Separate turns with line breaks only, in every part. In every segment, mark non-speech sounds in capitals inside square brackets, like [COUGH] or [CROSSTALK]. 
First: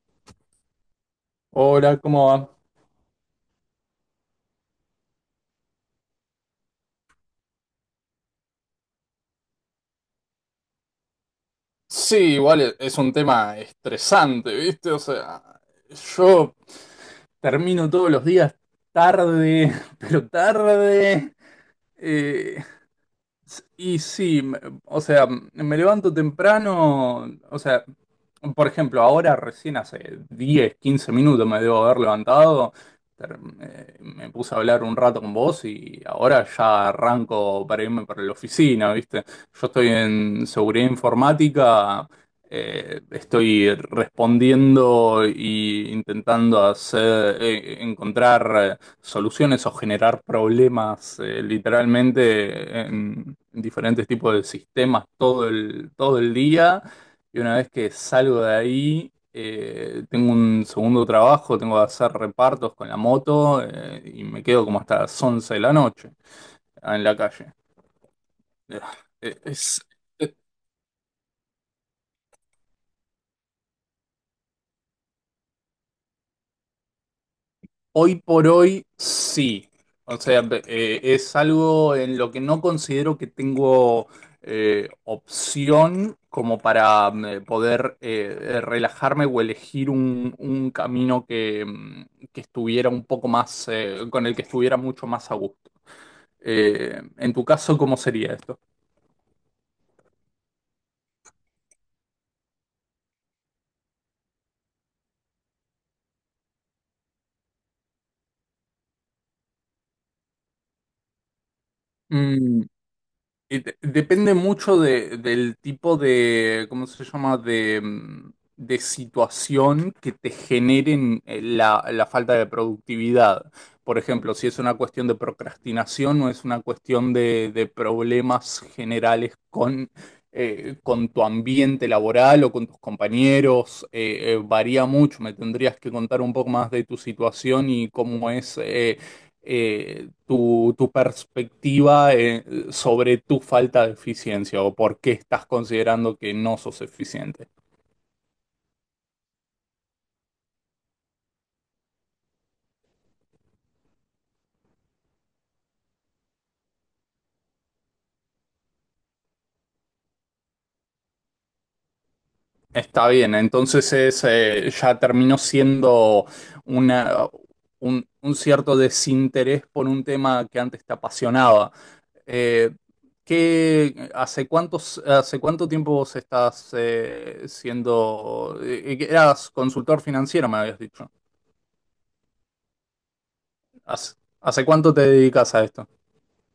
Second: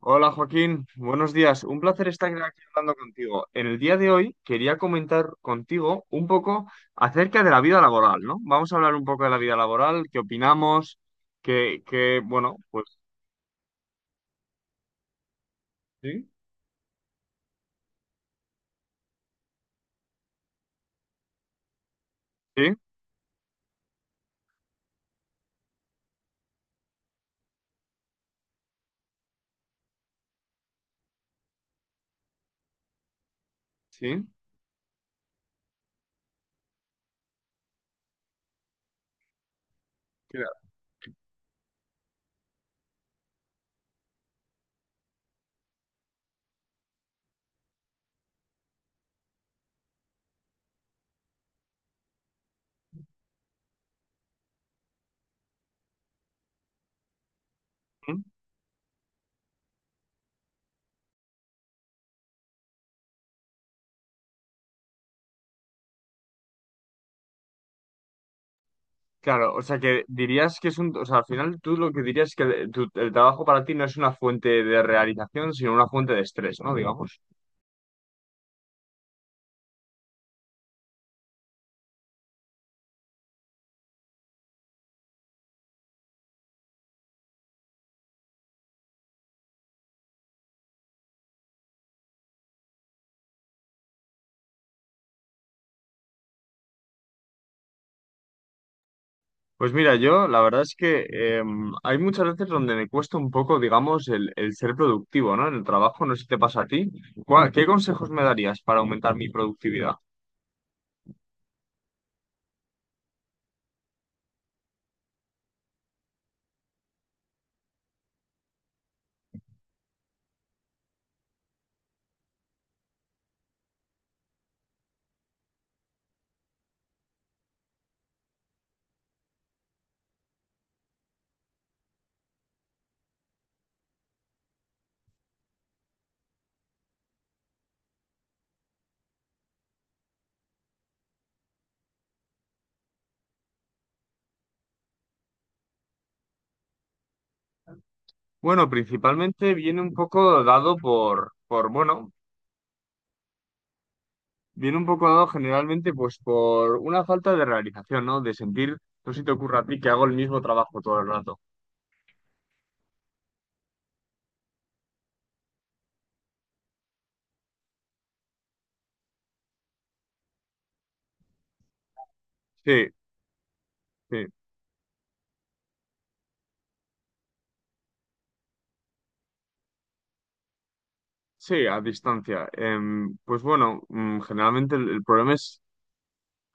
Hola Joaquín, buenos días. Un
Hola,
placer
¿cómo
estar
va?
aquí hablando contigo. En el día de hoy quería comentar contigo un poco acerca de la vida laboral, ¿no? Vamos a hablar un poco de la vida laboral, qué opinamos,
Sí,
bueno,
igual
pues
es un tema estresante, ¿viste? O sea,
sí,
yo, termino todos los días tarde, [LAUGHS] pero tarde. Eh,
sí,
Y sí, o sea, me levanto temprano, o sea, por ejemplo, ahora recién hace 10 15 minutos me debo haber levantado,
sí.
me puse a hablar un rato con vos y ahora ya arranco para irme para la oficina, ¿viste? Yo estoy en
Claro.
seguridad informática, estoy respondiendo e intentando hacer, encontrar soluciones o generar problemas literalmente en diferentes tipos de sistemas todo el día. Y una vez que
¿Mm?
salgo de ahí, tengo un segundo trabajo, tengo que hacer repartos con la moto y me quedo como hasta las 11 de la noche en la calle. Eh,
Claro, o sea
Es,
que dirías que es un, o sea, al final tú lo que dirías es que el trabajo para ti no es una fuente de realización, sino una fuente de estrés, ¿no? Digamos.
Hoy por hoy sí. O sea, es algo en lo que no considero que tengo opción como para poder relajarme o elegir un camino que estuviera un poco más, con el que estuviera mucho más a gusto. En tu caso, ¿cómo sería esto?
Pues mira, yo la verdad es que hay muchas veces donde me cuesta un poco, digamos, el ser productivo, ¿no? En el trabajo, no sé si te pasa a ti. ¿Qué consejos me darías para aumentar mi productividad?
Depende mucho del tipo de, ¿cómo se llama? De situación que te generen la falta de productividad. Por ejemplo, si es una cuestión de procrastinación o es una cuestión de problemas generales con tu ambiente laboral o con tus compañeros, varía mucho. Me tendrías que contar un poco más de tu situación y cómo es. Tu perspectiva sobre tu falta de eficiencia o por qué estás considerando que no sos eficiente.
Bueno, principalmente viene un poco dado bueno, viene un poco dado generalmente pues por una falta de realización, ¿no? De sentir, no sé si te ocurre a ti que hago el mismo trabajo todo el rato.
Está bien, entonces ya terminó siendo una, un cierto desinterés por un tema que antes te apasionaba. Eh,
Sí, sí.
Hace cuánto tiempo vos estás siendo, eras consultor financiero, me habías dicho?
Sí, a distancia. Pues bueno,
¿Hace,
mm,
hace
generalmente
cuánto te
el problema
dedicas
es...
a esto?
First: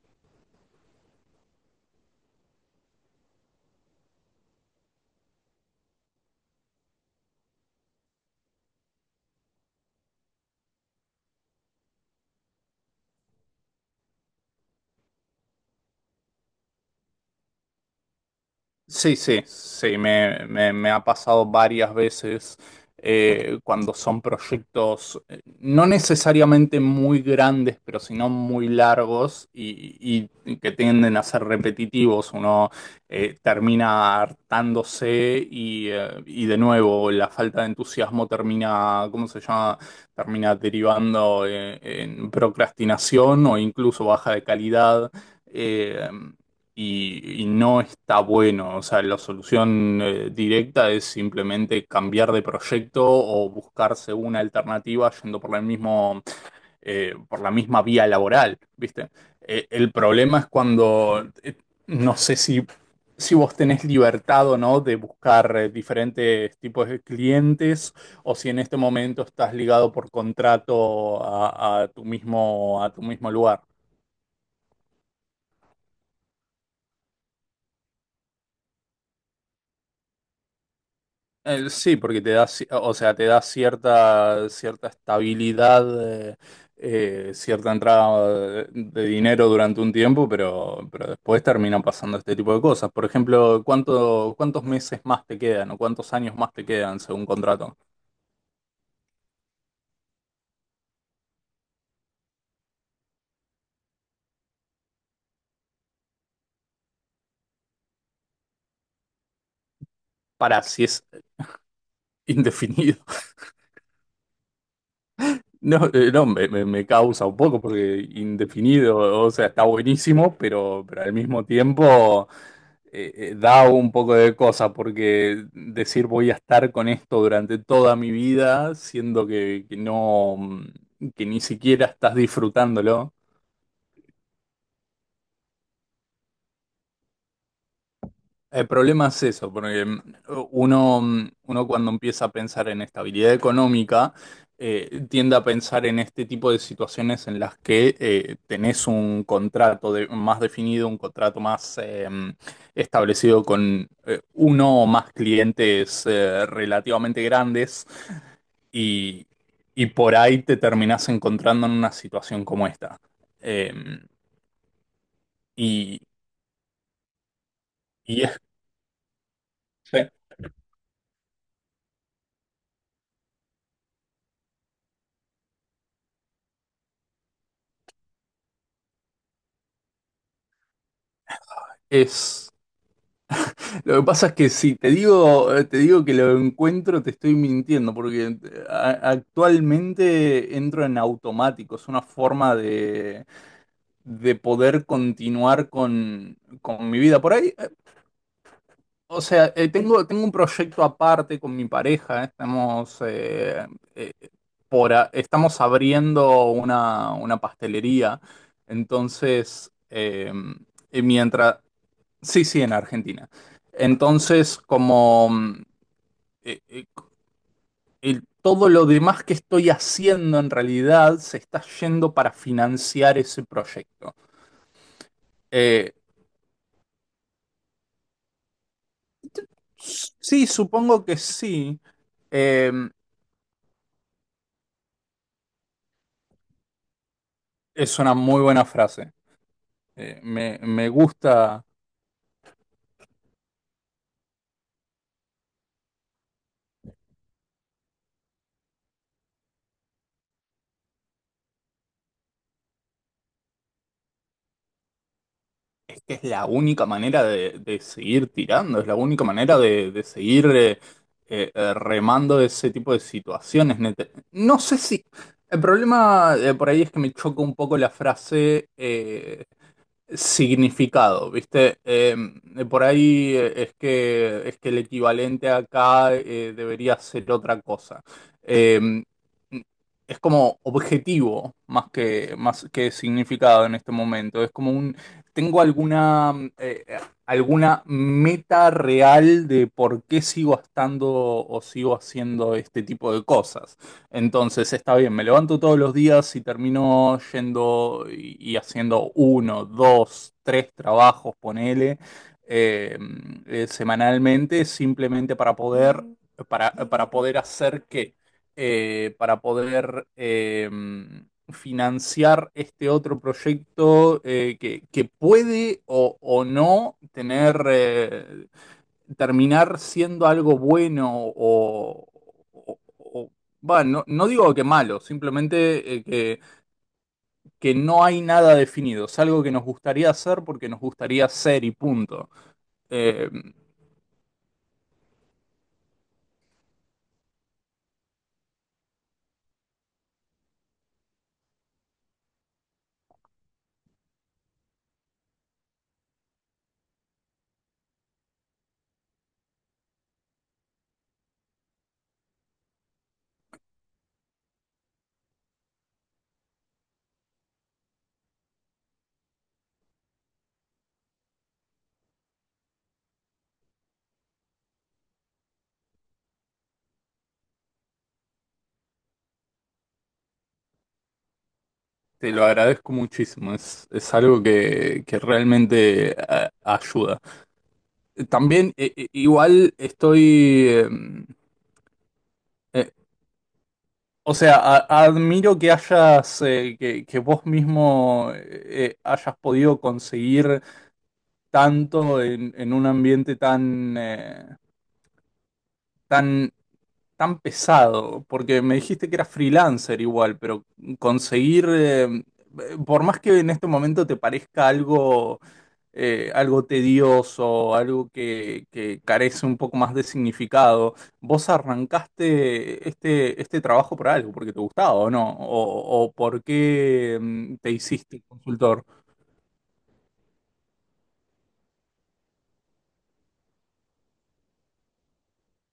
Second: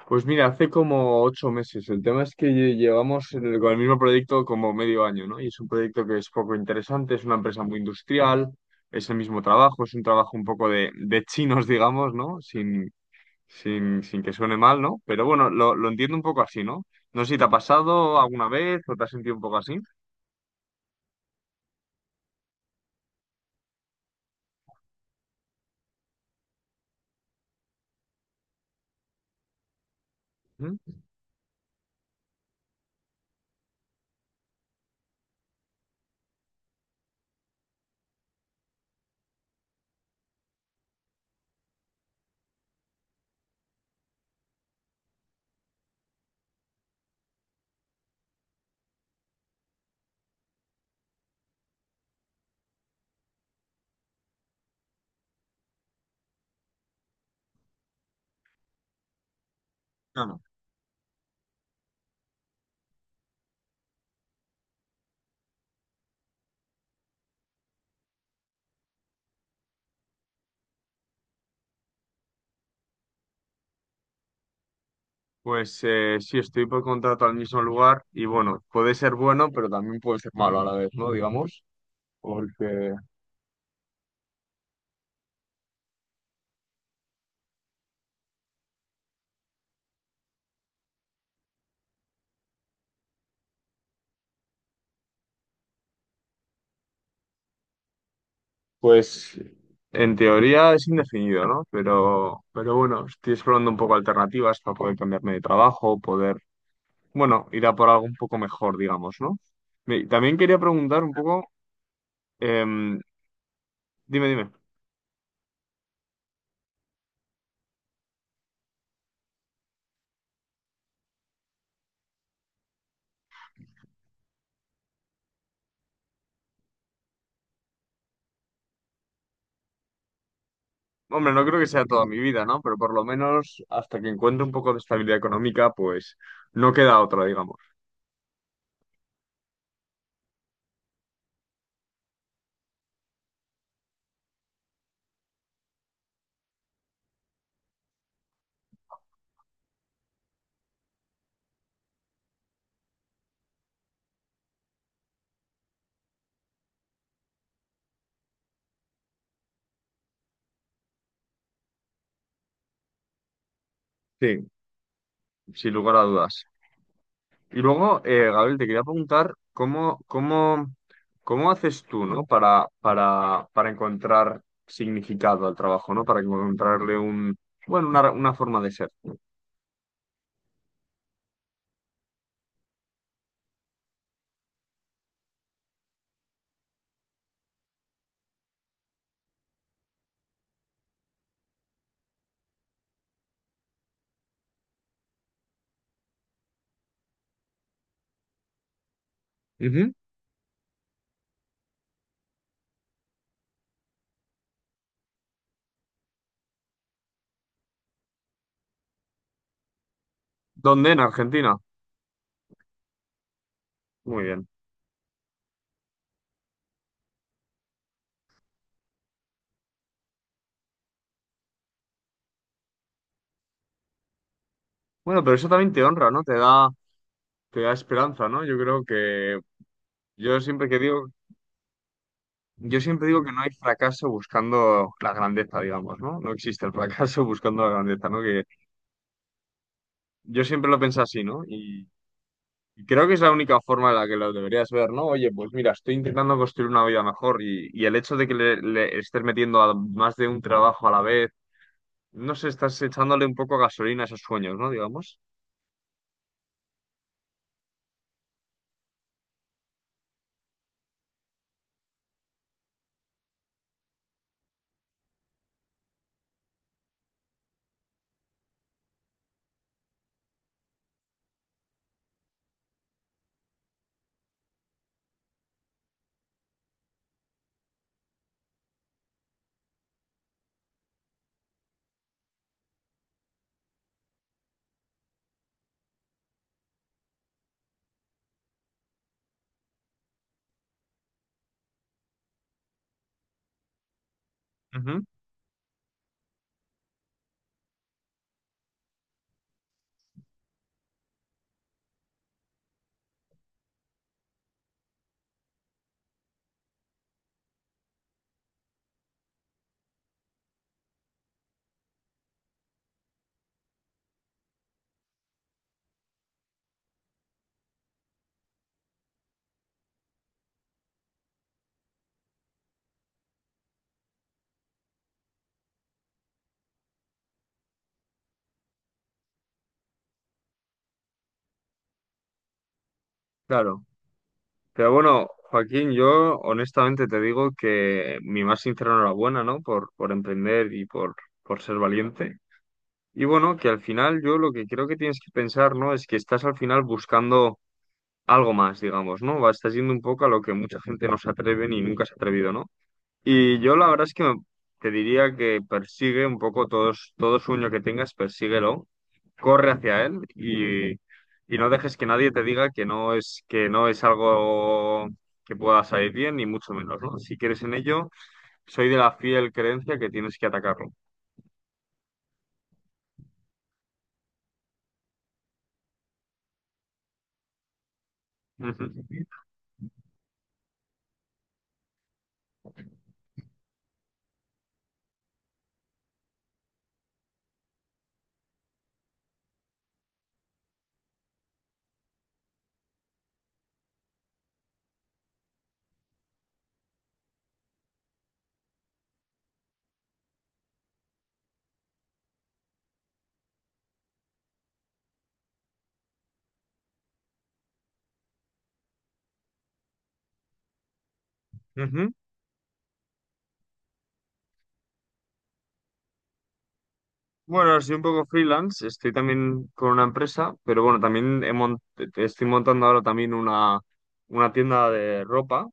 Pues mira, hace como 8 meses. El tema es que llevamos con el mismo proyecto como 1/2 año, ¿no? Y es un proyecto que es poco interesante, es una empresa muy industrial, es el mismo trabajo, es un trabajo un poco de chinos, digamos, ¿no? Sin que suene mal, ¿no? Pero bueno, lo entiendo un poco así, ¿no? No sé si te ha pasado alguna vez o te has
Sí,
sentido un
sí,
poco así.
sí, me ha pasado varias veces cuando son proyectos no necesariamente muy grandes, pero sino muy largos y que
¿Mm?
tienden a ser repetitivos. Uno termina hartándose y de nuevo la falta de entusiasmo termina, ¿cómo se llama? Termina derivando en procrastinación o incluso baja de calidad. Eh, y no está bueno. O sea, la solución directa es simplemente cambiar de proyecto o buscarse una alternativa yendo por el mismo, por la misma vía laboral, ¿viste? El
No,
problema
no.
es cuando no sé si vos tenés libertad o no de buscar diferentes tipos de clientes o si en este momento estás ligado por contrato a tu mismo lugar.
Pues sí, estoy por contrato al mismo lugar y bueno, puede ser bueno, pero también puede ser malo a la vez, ¿no? Digamos,
Sí, porque te da, o
porque...
sea, te da cierta estabilidad, cierta entrada de dinero durante un tiempo, pero después terminan pasando este tipo de cosas. Por ejemplo, ¿cuánto, cuántos meses más te quedan o cuántos años más te quedan según contrato?
Pues en teoría es indefinido, ¿no? Pero bueno, estoy explorando un poco alternativas para poder cambiarme de trabajo, poder, bueno, ir a por algo un poco mejor, digamos, ¿no? También quería
Para si
preguntar
es
un poco, em,
indefinido. [LAUGHS]
dime, dime.
No, no, me causa un poco porque indefinido, o sea, está buenísimo, pero al mismo tiempo. Da un poco de cosa, porque decir voy a estar con esto durante toda mi vida, siendo que no, que
Hombre,
ni
no creo que sea
siquiera
toda
estás
mi vida, ¿no? Pero por lo
disfrutándolo.
menos hasta que encuentre un poco de estabilidad económica, pues no queda otra, digamos.
El problema es eso, porque uno cuando empieza a pensar en estabilidad económica, tiende a pensar en este tipo de situaciones en las que tenés un contrato más definido, un contrato más establecido con uno o más clientes relativamente grandes y, y por ahí te terminás encontrando en una situación como esta. Eh,
Sí, sin lugar
y,
a dudas. Y luego,
y
Gabriel, te quería preguntar cómo haces tú, ¿no? Para encontrar significado al trabajo, ¿no? Para encontrarle un, bueno, una forma de ser.
es Lo que pasa es que si te digo, que lo encuentro, te estoy mintiendo, porque actualmente entro en automático, es una forma de poder continuar con mi vida. Por ahí, o sea,
Ujú.
tengo un proyecto aparte con mi pareja, estamos, eh, estamos abriendo una pastelería, entonces,
¿Dónde? En
y
Argentina.
mientras, sí, sí, en Argentina.
Muy bien.
Entonces, como eh, eh, todo lo demás que estoy haciendo en realidad se está yendo para financiar ese proyecto.
Bueno, pero eso también te
Eh,
honra, ¿no? Te da esperanza, ¿no? Yo creo que yo
sí,
siempre que
supongo
digo,
que sí. Eh,
yo siempre digo que no hay fracaso buscando la grandeza, digamos, ¿no? No existe el fracaso [LAUGHS] buscando la
es
grandeza,
una
¿no?
muy
Que
buena frase. Eh,
yo
me,
siempre lo
me
pensé así, ¿no?
gusta,
Y creo que es la única forma en la que lo deberías ver, ¿no? Oye, pues mira, estoy intentando construir una vida mejor y el hecho de que le estés metiendo a más de un trabajo a la vez, no sé, estás echándole un poco gasolina a esos sueños, ¿no? Digamos.
es que es la única manera de seguir tirando, es la única manera de seguir remando ese tipo de situaciones. Neta. No sé si... El problema por ahí es que me choca un poco la frase significado, ¿viste? Por ahí es que el equivalente acá debería ser otra cosa. Eh, es como objetivo más que significado en este momento. Es como tengo alguna meta real de por qué sigo estando o sigo haciendo este tipo de cosas. Entonces está
Ujú.
bien, me levanto todos los días y termino yendo y haciendo uno, dos, tres trabajos, ponele, eh, semanalmente, simplemente para poder, para poder hacer qué. Para poder financiar este otro proyecto que puede o no tener, terminar siendo algo bueno o, o- o- bueno, no, no digo que malo, simplemente que no hay nada definido, es algo que nos gustaría hacer porque nos gustaría ser y punto. Eh,
Claro. Pero bueno, Joaquín, yo honestamente te digo que mi más sincera enhorabuena, ¿no? Por emprender y por ser valiente. Y bueno, que al final yo lo que creo que tienes que pensar, ¿no? Es que estás al final buscando algo más, digamos, ¿no? Va, estás yendo un poco a lo que mucha gente no se atreve ni nunca se ha atrevido, ¿no? Y yo la verdad es que te diría que persigue un poco todo sueño que tengas, persíguelo, corre hacia él y no dejes que nadie te diga que no es algo que pueda salir bien, ni mucho menos, ¿no? Si quieres en ello, soy de la fiel creencia que tienes que atacarlo.
Te lo agradezco muchísimo, es algo que realmente ayuda. También
Ujú.
igual estoy... eh, o sea, admiro que hayas, que vos mismo hayas podido conseguir tanto en un ambiente tan, tan pesado, porque me dijiste que eras freelancer igual, pero conseguir, por más que en este momento te parezca algo tedioso, algo que carece un poco más de significado, vos
Ujú.
arrancaste este trabajo por algo, porque te gustaba o no, o por qué te
Bueno, soy un
hiciste
poco
consultor.
freelance, estoy también con una empresa, pero bueno, también estoy montando ahora también una tienda de ropa.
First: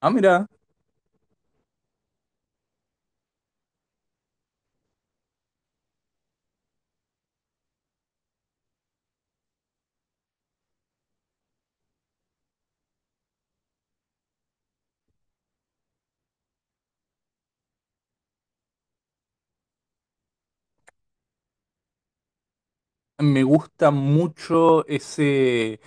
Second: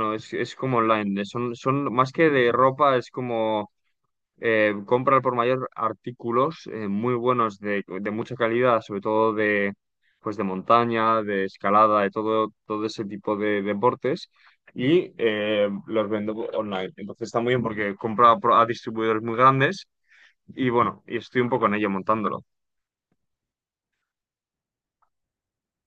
Ah, mira,
es como online, son, son más que de ropa, es como compra al por mayor artículos muy buenos de mucha calidad, sobre todo de, pues de montaña, de escalada, de todo, todo ese tipo de deportes y los vendo online. Entonces está muy bien porque a distribuidores muy grandes y bueno, y estoy un poco en ello montándolo.
me gusta mucho ese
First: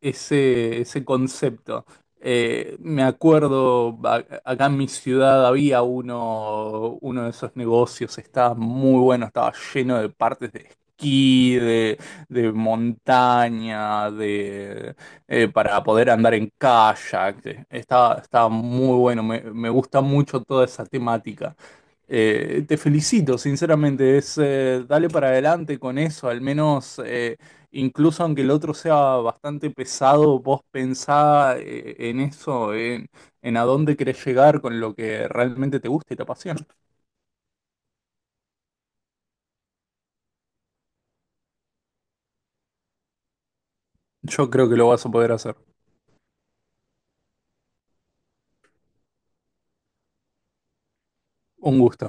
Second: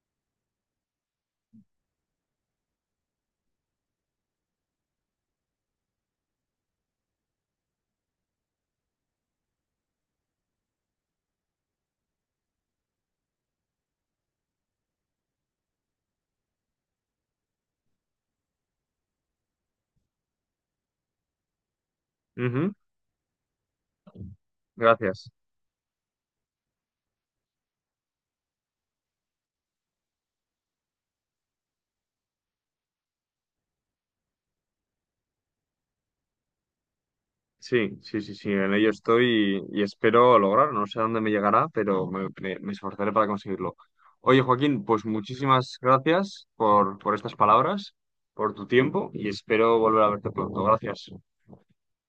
ese, ese concepto. Me acuerdo, acá en mi ciudad había uno de esos negocios, estaba muy bueno, estaba lleno de partes de esquí, de montaña, para poder andar en kayak. Estaba muy bueno, me gusta mucho toda esa temática.
Ujú,
Te felicito, sinceramente, dale para
gracias.
adelante con eso, al menos... Incluso aunque el otro sea bastante pesado, vos pensá en eso, en a dónde querés llegar con lo que realmente te gusta y te apasiona.
Sí, sí, sí, sí, en ello estoy y espero lograrlo. No sé a dónde me llegará, pero me esforzaré para conseguirlo. Oye,
Yo creo que
Joaquín,
lo vas
pues
a poder hacer.
muchísimas gracias por estas palabras, por tu tiempo y espero volver a verte pronto. Gracias.
Un gusto.